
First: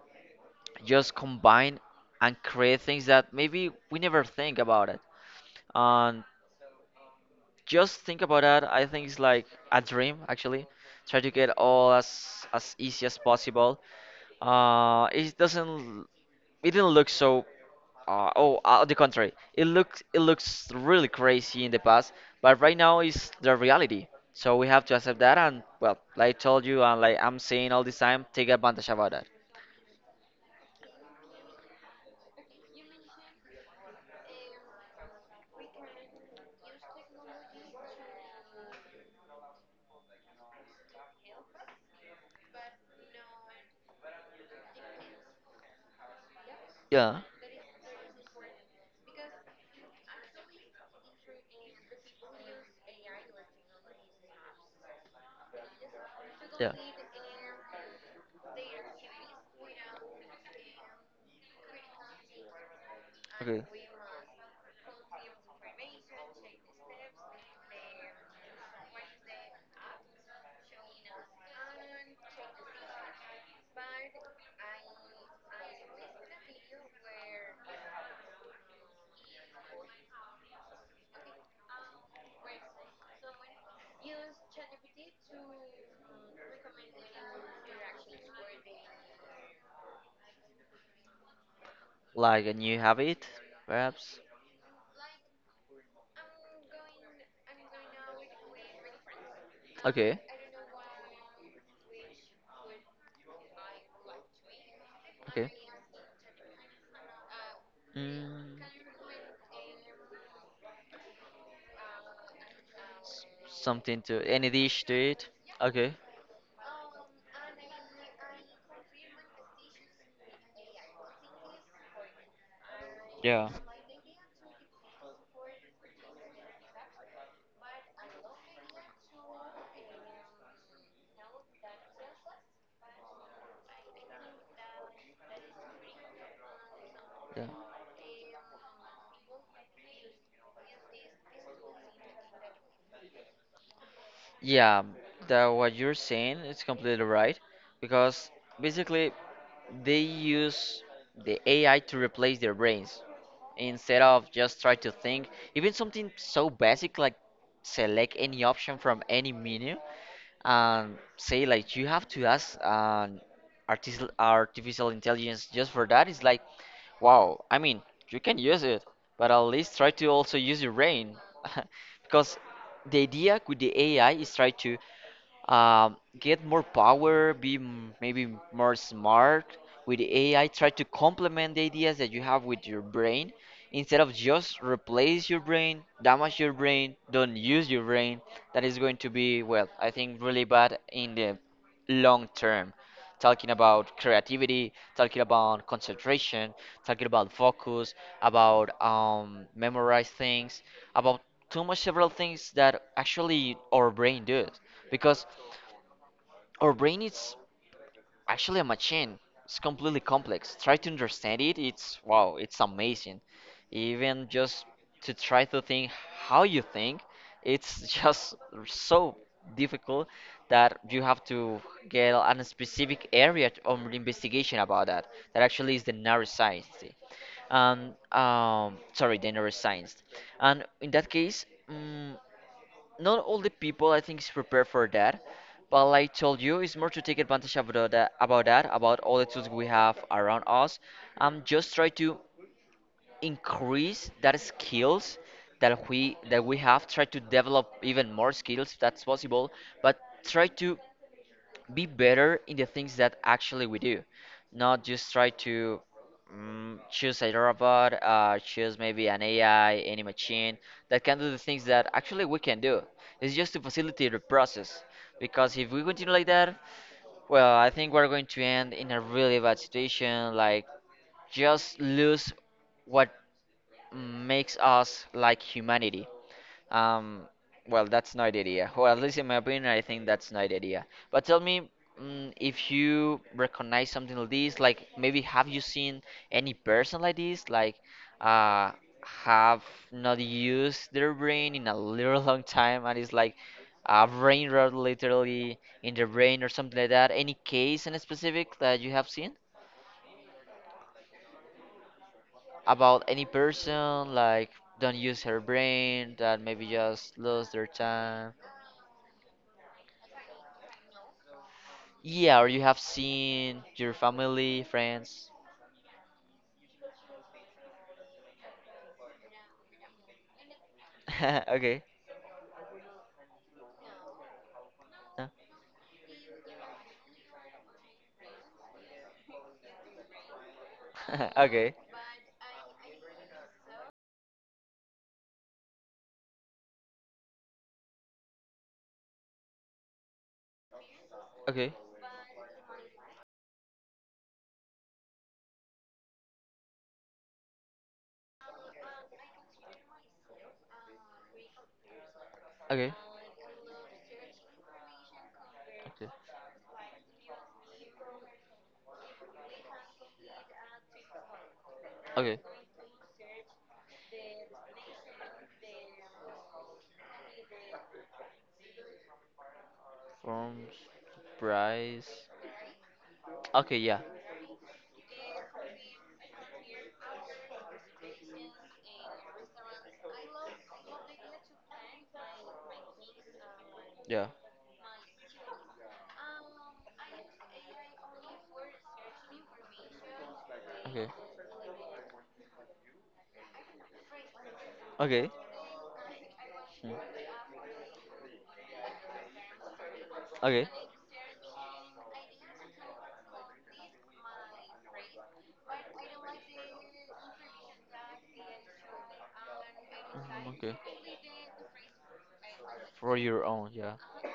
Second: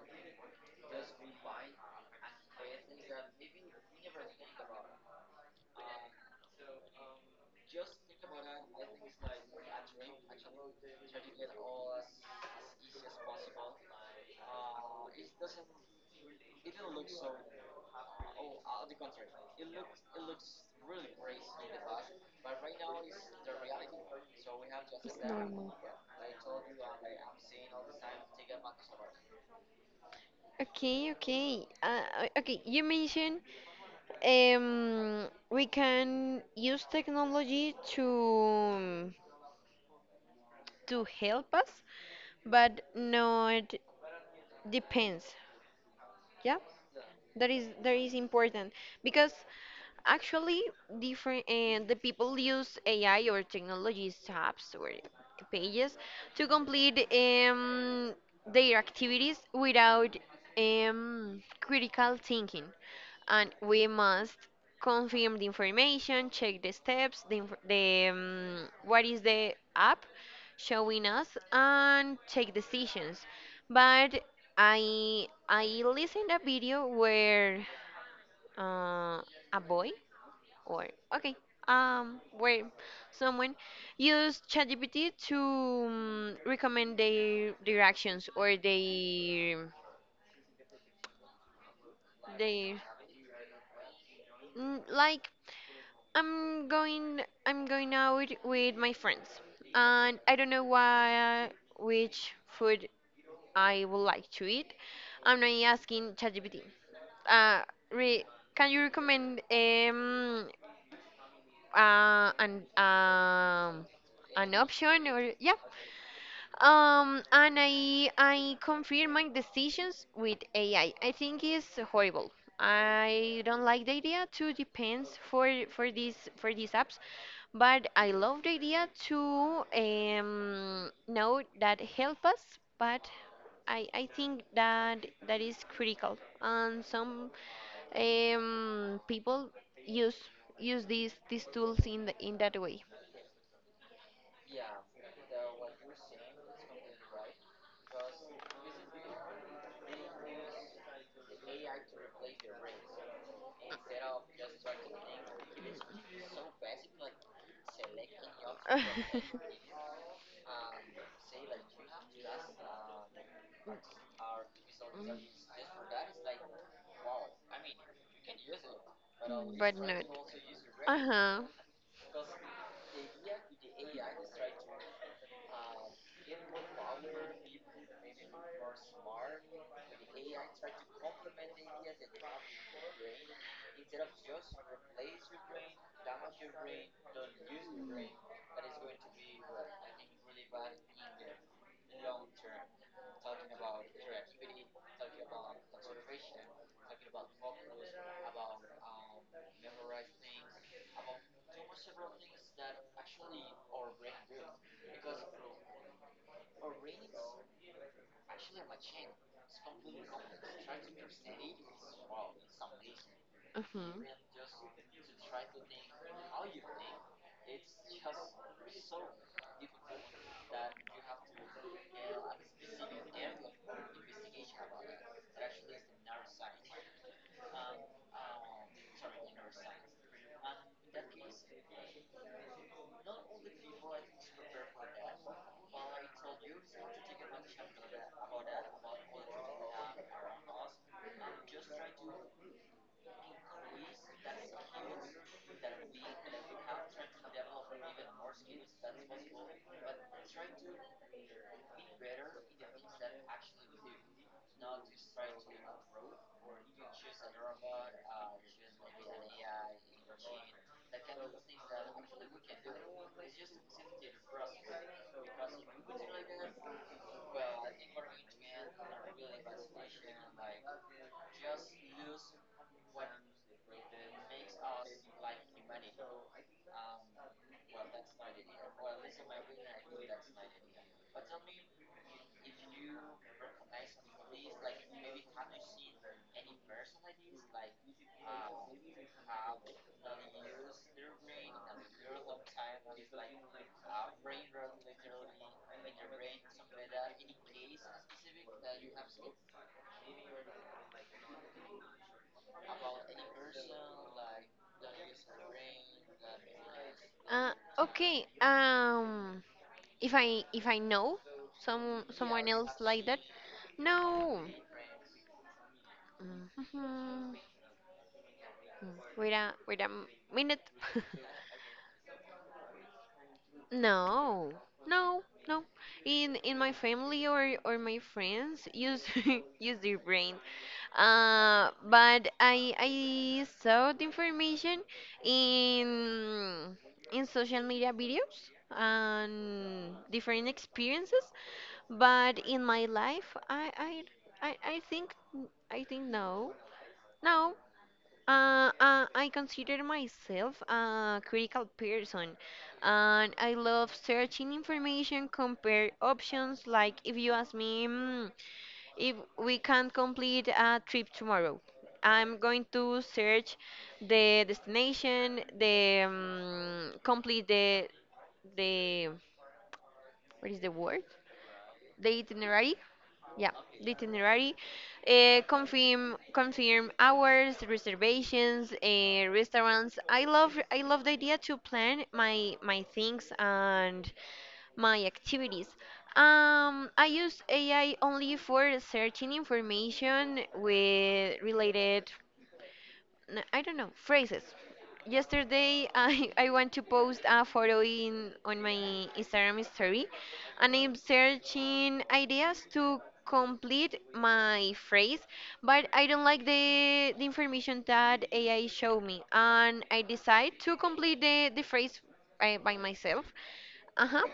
Speaker 1: just combine and create things that maybe we never think about it. And just think about that. I think it's like a dream actually. Try to get all as as easy as possible. Uh, it doesn't it didn't look so uh, oh uh, on the contrary, it looks it looks really crazy in the past, but right now is the reality. So we have to
Speaker 2: It's
Speaker 1: accept that, and
Speaker 2: normal.
Speaker 1: well, like I told you, and like I'm saying all this time, take advantage about that.
Speaker 2: Okay, okay. Uh, uh, okay, you mentioned um, we can use technology to to help us, but not depends, yeah,
Speaker 1: Yeah,
Speaker 2: that is that is important because actually different and the people use AI or technologies apps or pages to
Speaker 1: yeah,
Speaker 2: complete um, their activities without um, critical thinking, and
Speaker 1: okay.
Speaker 2: we must confirm the information, check the steps, the, inf- the um, what is the app showing us, and take decisions. But I I listened a video where uh, a boy or okay um where someone used ChatGPT to um, recommend their their actions or their
Speaker 1: Like a new
Speaker 2: their
Speaker 1: habit, perhaps?
Speaker 2: mm, like I'm going I'm going out with my friends,
Speaker 1: Okay,
Speaker 2: and I don't know why which food I would like to eat. I'm not
Speaker 1: okay.
Speaker 2: asking ChatGPT. Uh, re
Speaker 1: Mm,
Speaker 2: Can you recommend um uh an um
Speaker 1: something to, any
Speaker 2: an
Speaker 1: dish to
Speaker 2: option,
Speaker 1: eat?
Speaker 2: or yeah,
Speaker 1: Okay,
Speaker 2: um and I I confirm my decisions with A I. I I think it's horrible. I
Speaker 1: yeah.
Speaker 2: don't like the idea to depends for for these for these apps, but I love the idea to um, know that help us, but I, I think that that is critical. And some
Speaker 1: Yeah.
Speaker 2: um, people use use these these tools in the, in that way.
Speaker 1: Yeah, that what you're saying is completely right, because basically they use the A I to replace their brains instead of just try to think. Even something so basic like select any option from any
Speaker 2: [laughs]
Speaker 1: menu, and say like you have to ask an artificial artificial intelligence just for that, it's like wow. I mean, you can use it, but at least
Speaker 2: But
Speaker 1: try
Speaker 2: not.
Speaker 1: to also use your
Speaker 2: Uh
Speaker 1: brain.
Speaker 2: huh.
Speaker 1: [laughs] Because the idea with the AI is try to um, get more power, be m- maybe m- more smart with A I. Try to complement the ideas that you have with your brain instead of just replace your brain, damage your brain, don't use your brain. That is going to be, well, I think really bad in the long term. Talking about creativity, talking about concentration, talking about focus, about um, memorize things, about too much several things that actually our brain does, because our brain is actually a machine. It's completely complex. Try to understand it. It's wow, it's amazing.
Speaker 2: Uh-huh.
Speaker 1: Even just to try to think how you think, it's [laughs] just so difficult that you have to get a specific area of investigation about that. That actually is the neuroscience. And um, sorry, the neuroscience. And in that case, mm not all the people I think is prepared for that. But like I told you, it's more to take advantage of that, about that, about all the tools we have around us. Um, just try to increase that skills that we that we have. Try to develop even more skills if that's possible. But try to be better in the things that actually we do, not just try to mm, choose a robot, uh, choose maybe an A I, any machine that can do the things that actually we can do. It's just to facilitate the process. Because if we continue like that, well, I think we're going to end in a really bad situation, like just lose what makes us like humanity. Um, well, that's not idea. Well, at least in my opinion, I think that's not idea. But tell me, mm, if you recognize something like this, like maybe have you seen any person like this, like uh, have not used their brain in a little long time, and it's like a brain rot literally in the brain or something like that. Any case in specific that you have seen about any person like don't use her brain that maybe just lost
Speaker 2: Uh,
Speaker 1: their
Speaker 2: okay.
Speaker 1: time?
Speaker 2: Um. If I if I know some
Speaker 1: Yeah, or
Speaker 2: someone
Speaker 1: you
Speaker 2: else
Speaker 1: have
Speaker 2: like that,
Speaker 1: seen your
Speaker 2: no.
Speaker 1: family, friends.
Speaker 2: Mhm. Wait a wait a m- minute. [laughs]
Speaker 1: [laughs] Okay.
Speaker 2: No, no,
Speaker 1: Uh,
Speaker 2: no. In in my family or or my friends use [laughs] use their brain.
Speaker 1: [laughs]
Speaker 2: Uh,
Speaker 1: okay.
Speaker 2: but I I saw the information in in social media videos and different experiences.
Speaker 1: Okay.
Speaker 2: But in my life, I I I, I think I think no. No. Uh, uh, I consider myself a critical person,
Speaker 1: Okay.
Speaker 2: and I love searching information, compare
Speaker 1: Okay.
Speaker 2: options. Like if you ask me, "Mm, if we can complete a trip tomorrow,"
Speaker 1: Okay.
Speaker 2: I'm going to search the destination, the um, complete the the what is
Speaker 1: From
Speaker 2: the word? The
Speaker 1: surprise.
Speaker 2: itinerary. Yeah,
Speaker 1: Okay,
Speaker 2: the
Speaker 1: yeah.
Speaker 2: itinerary. Uh, confirm confirm hours, reservations, uh, restaurants. I love I love the idea to plan my my things and
Speaker 1: Yeah.
Speaker 2: my activities. Um, I use A I only for searching information
Speaker 1: Okay.
Speaker 2: with related n- I don't know, phrases.
Speaker 1: Okay.
Speaker 2: Yesterday, I, [laughs] I want to
Speaker 1: Hmm.
Speaker 2: post a photo in on my Instagram story,
Speaker 1: Okay.
Speaker 2: and I'm searching ideas to complete my phrase, but I don't like the the information that A I showed me, and I
Speaker 1: Mm,
Speaker 2: decide
Speaker 1: okay.
Speaker 2: to complete the the phrase by, by
Speaker 1: For
Speaker 2: myself.
Speaker 1: your own, yeah.
Speaker 2: Uh huh.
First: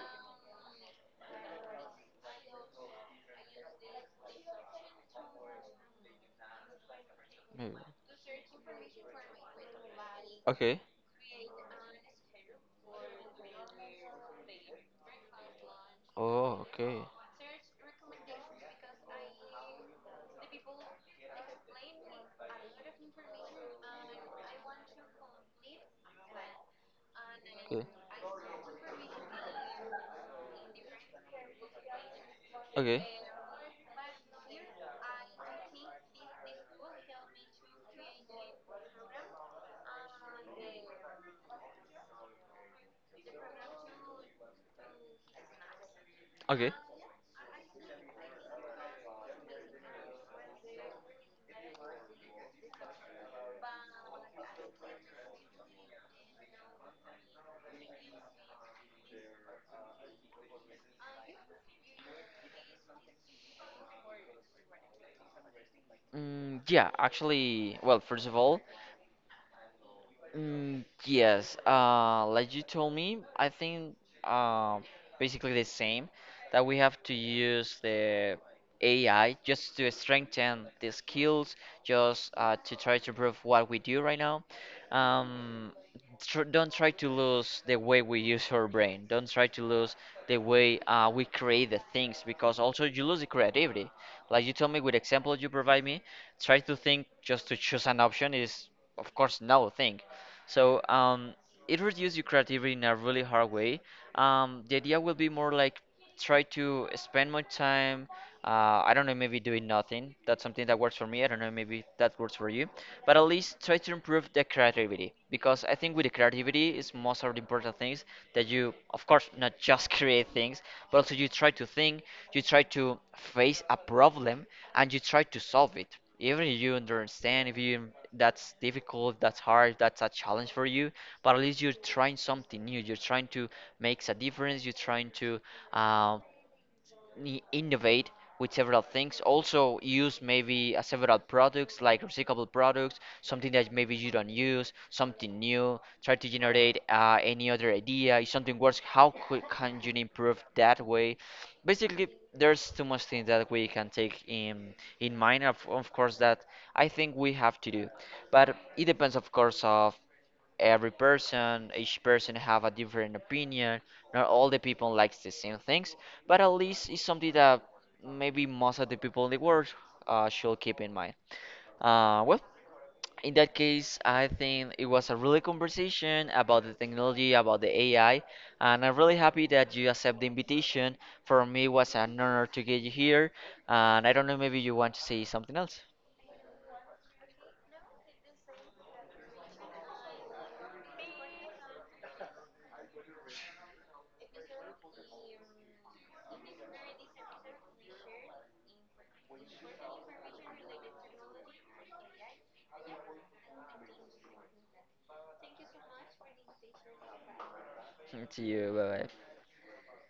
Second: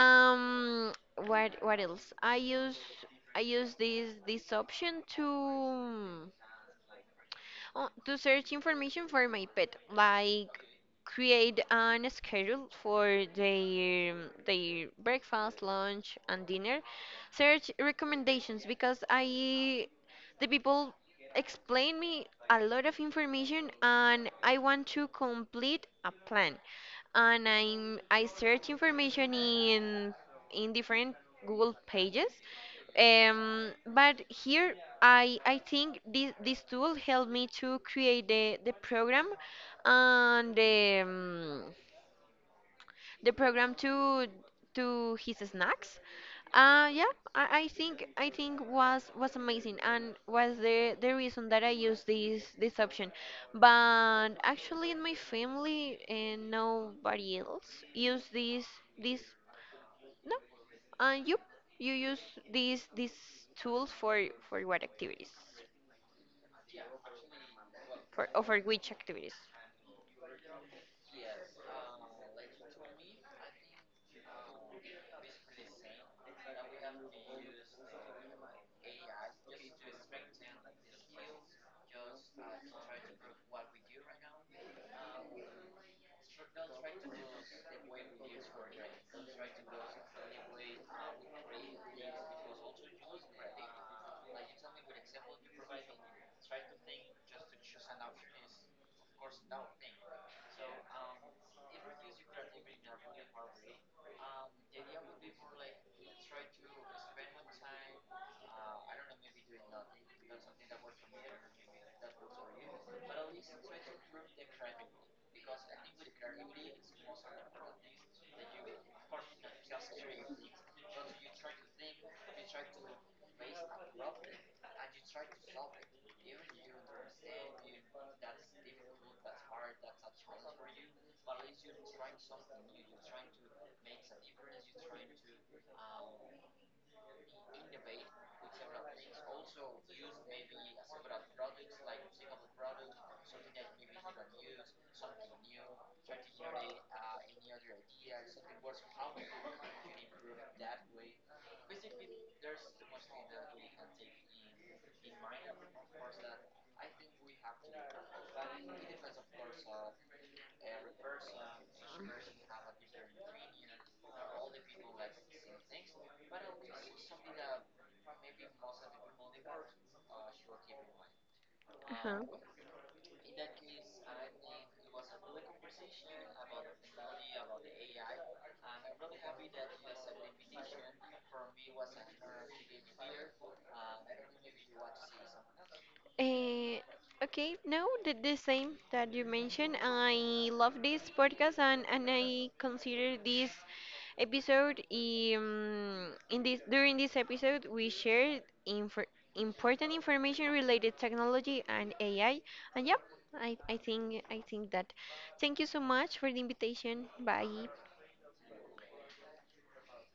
Speaker 2: Um. What what else? I use I use this this option to
Speaker 1: Maybe.
Speaker 2: uh, to search information for my pet, like
Speaker 1: Okay.
Speaker 2: create an schedule for their their breakfast, lunch, and
Speaker 1: Oh,
Speaker 2: dinner.
Speaker 1: okay.
Speaker 2: Search recommendations because I the people explain me a lot of information, and I want to complete a plan, and
Speaker 1: Okay.
Speaker 2: I'm I search information in in different Google pages.
Speaker 1: Okay.
Speaker 2: Um, but here I I think this this tool helped me to create the the program and the the program to to his snacks.
Speaker 1: Okay.
Speaker 2: Uh, yeah, I, I think I think was was amazing and was the the reason that I used this this option. But actually, in my family, uh, nobody else use this this, no. And you you use these these tools for for what activities?
Speaker 1: Mm, yeah, actually, well, first
Speaker 2: For
Speaker 1: of
Speaker 2: or for
Speaker 1: all,
Speaker 2: which activities?
Speaker 1: Mm, yes, uh, like you told me, I think uh, basically the same, that we have to use the A I just to strengthen the skills, just uh, to try to improve what we do right now. Um, tr Don't try to lose the way we use our brain. Don't try to lose the way uh, we create the things, because also you lose the creativity. Like you told me with example you provide me, try to think just to choose an option is of course no thing, so um, it reduces your creativity in a really hard way. Um, the idea will be more like try to spend more time. Uh, I don't know, maybe doing nothing. That's something that works for me. I don't know, maybe that works for you, but at least try to improve the creativity, because I think with the creativity is most of the important things that you, of course, not just [laughs] create things, but also you try to think, you try to face a problem, and you try to solve it. Even if you understand, if you that's difficult, that's hard, that's a challenge for you, but at least you're trying something new. You're trying to make a difference. You're trying to um, i- innovate with several things. Also use maybe uh, several products like recyclable products, something that maybe you don't use, something new. Try to generate uh, any other idea. If something works, how could, can you improve that way? Basically, there's too much things that we can take in in mind. Of, of course, that I think we have to do, but it depends, of course, of every person. Each person have a different opinion. Not all the people likes the same things, but at least it's something that maybe most of the people in the world uh, should keep in mind.
Speaker 2: Uh-huh.
Speaker 1: Uh, well, in that case, I think it was a really conversation about the technology, about the AI, and I'm really happy that you accept the invitation. For me it was an honor to get you here, and I don't know, maybe you want to say something else.
Speaker 2: Eh, okay, no, the, the same that you mentioned. I love this podcast, and, and I consider this episode, um, in this during this episode we shared infor important information related technology and A I. And yep, I, I think I think that. Thank you so much for the invitation. Bye.
Speaker 1: [laughs] To you, bye bye.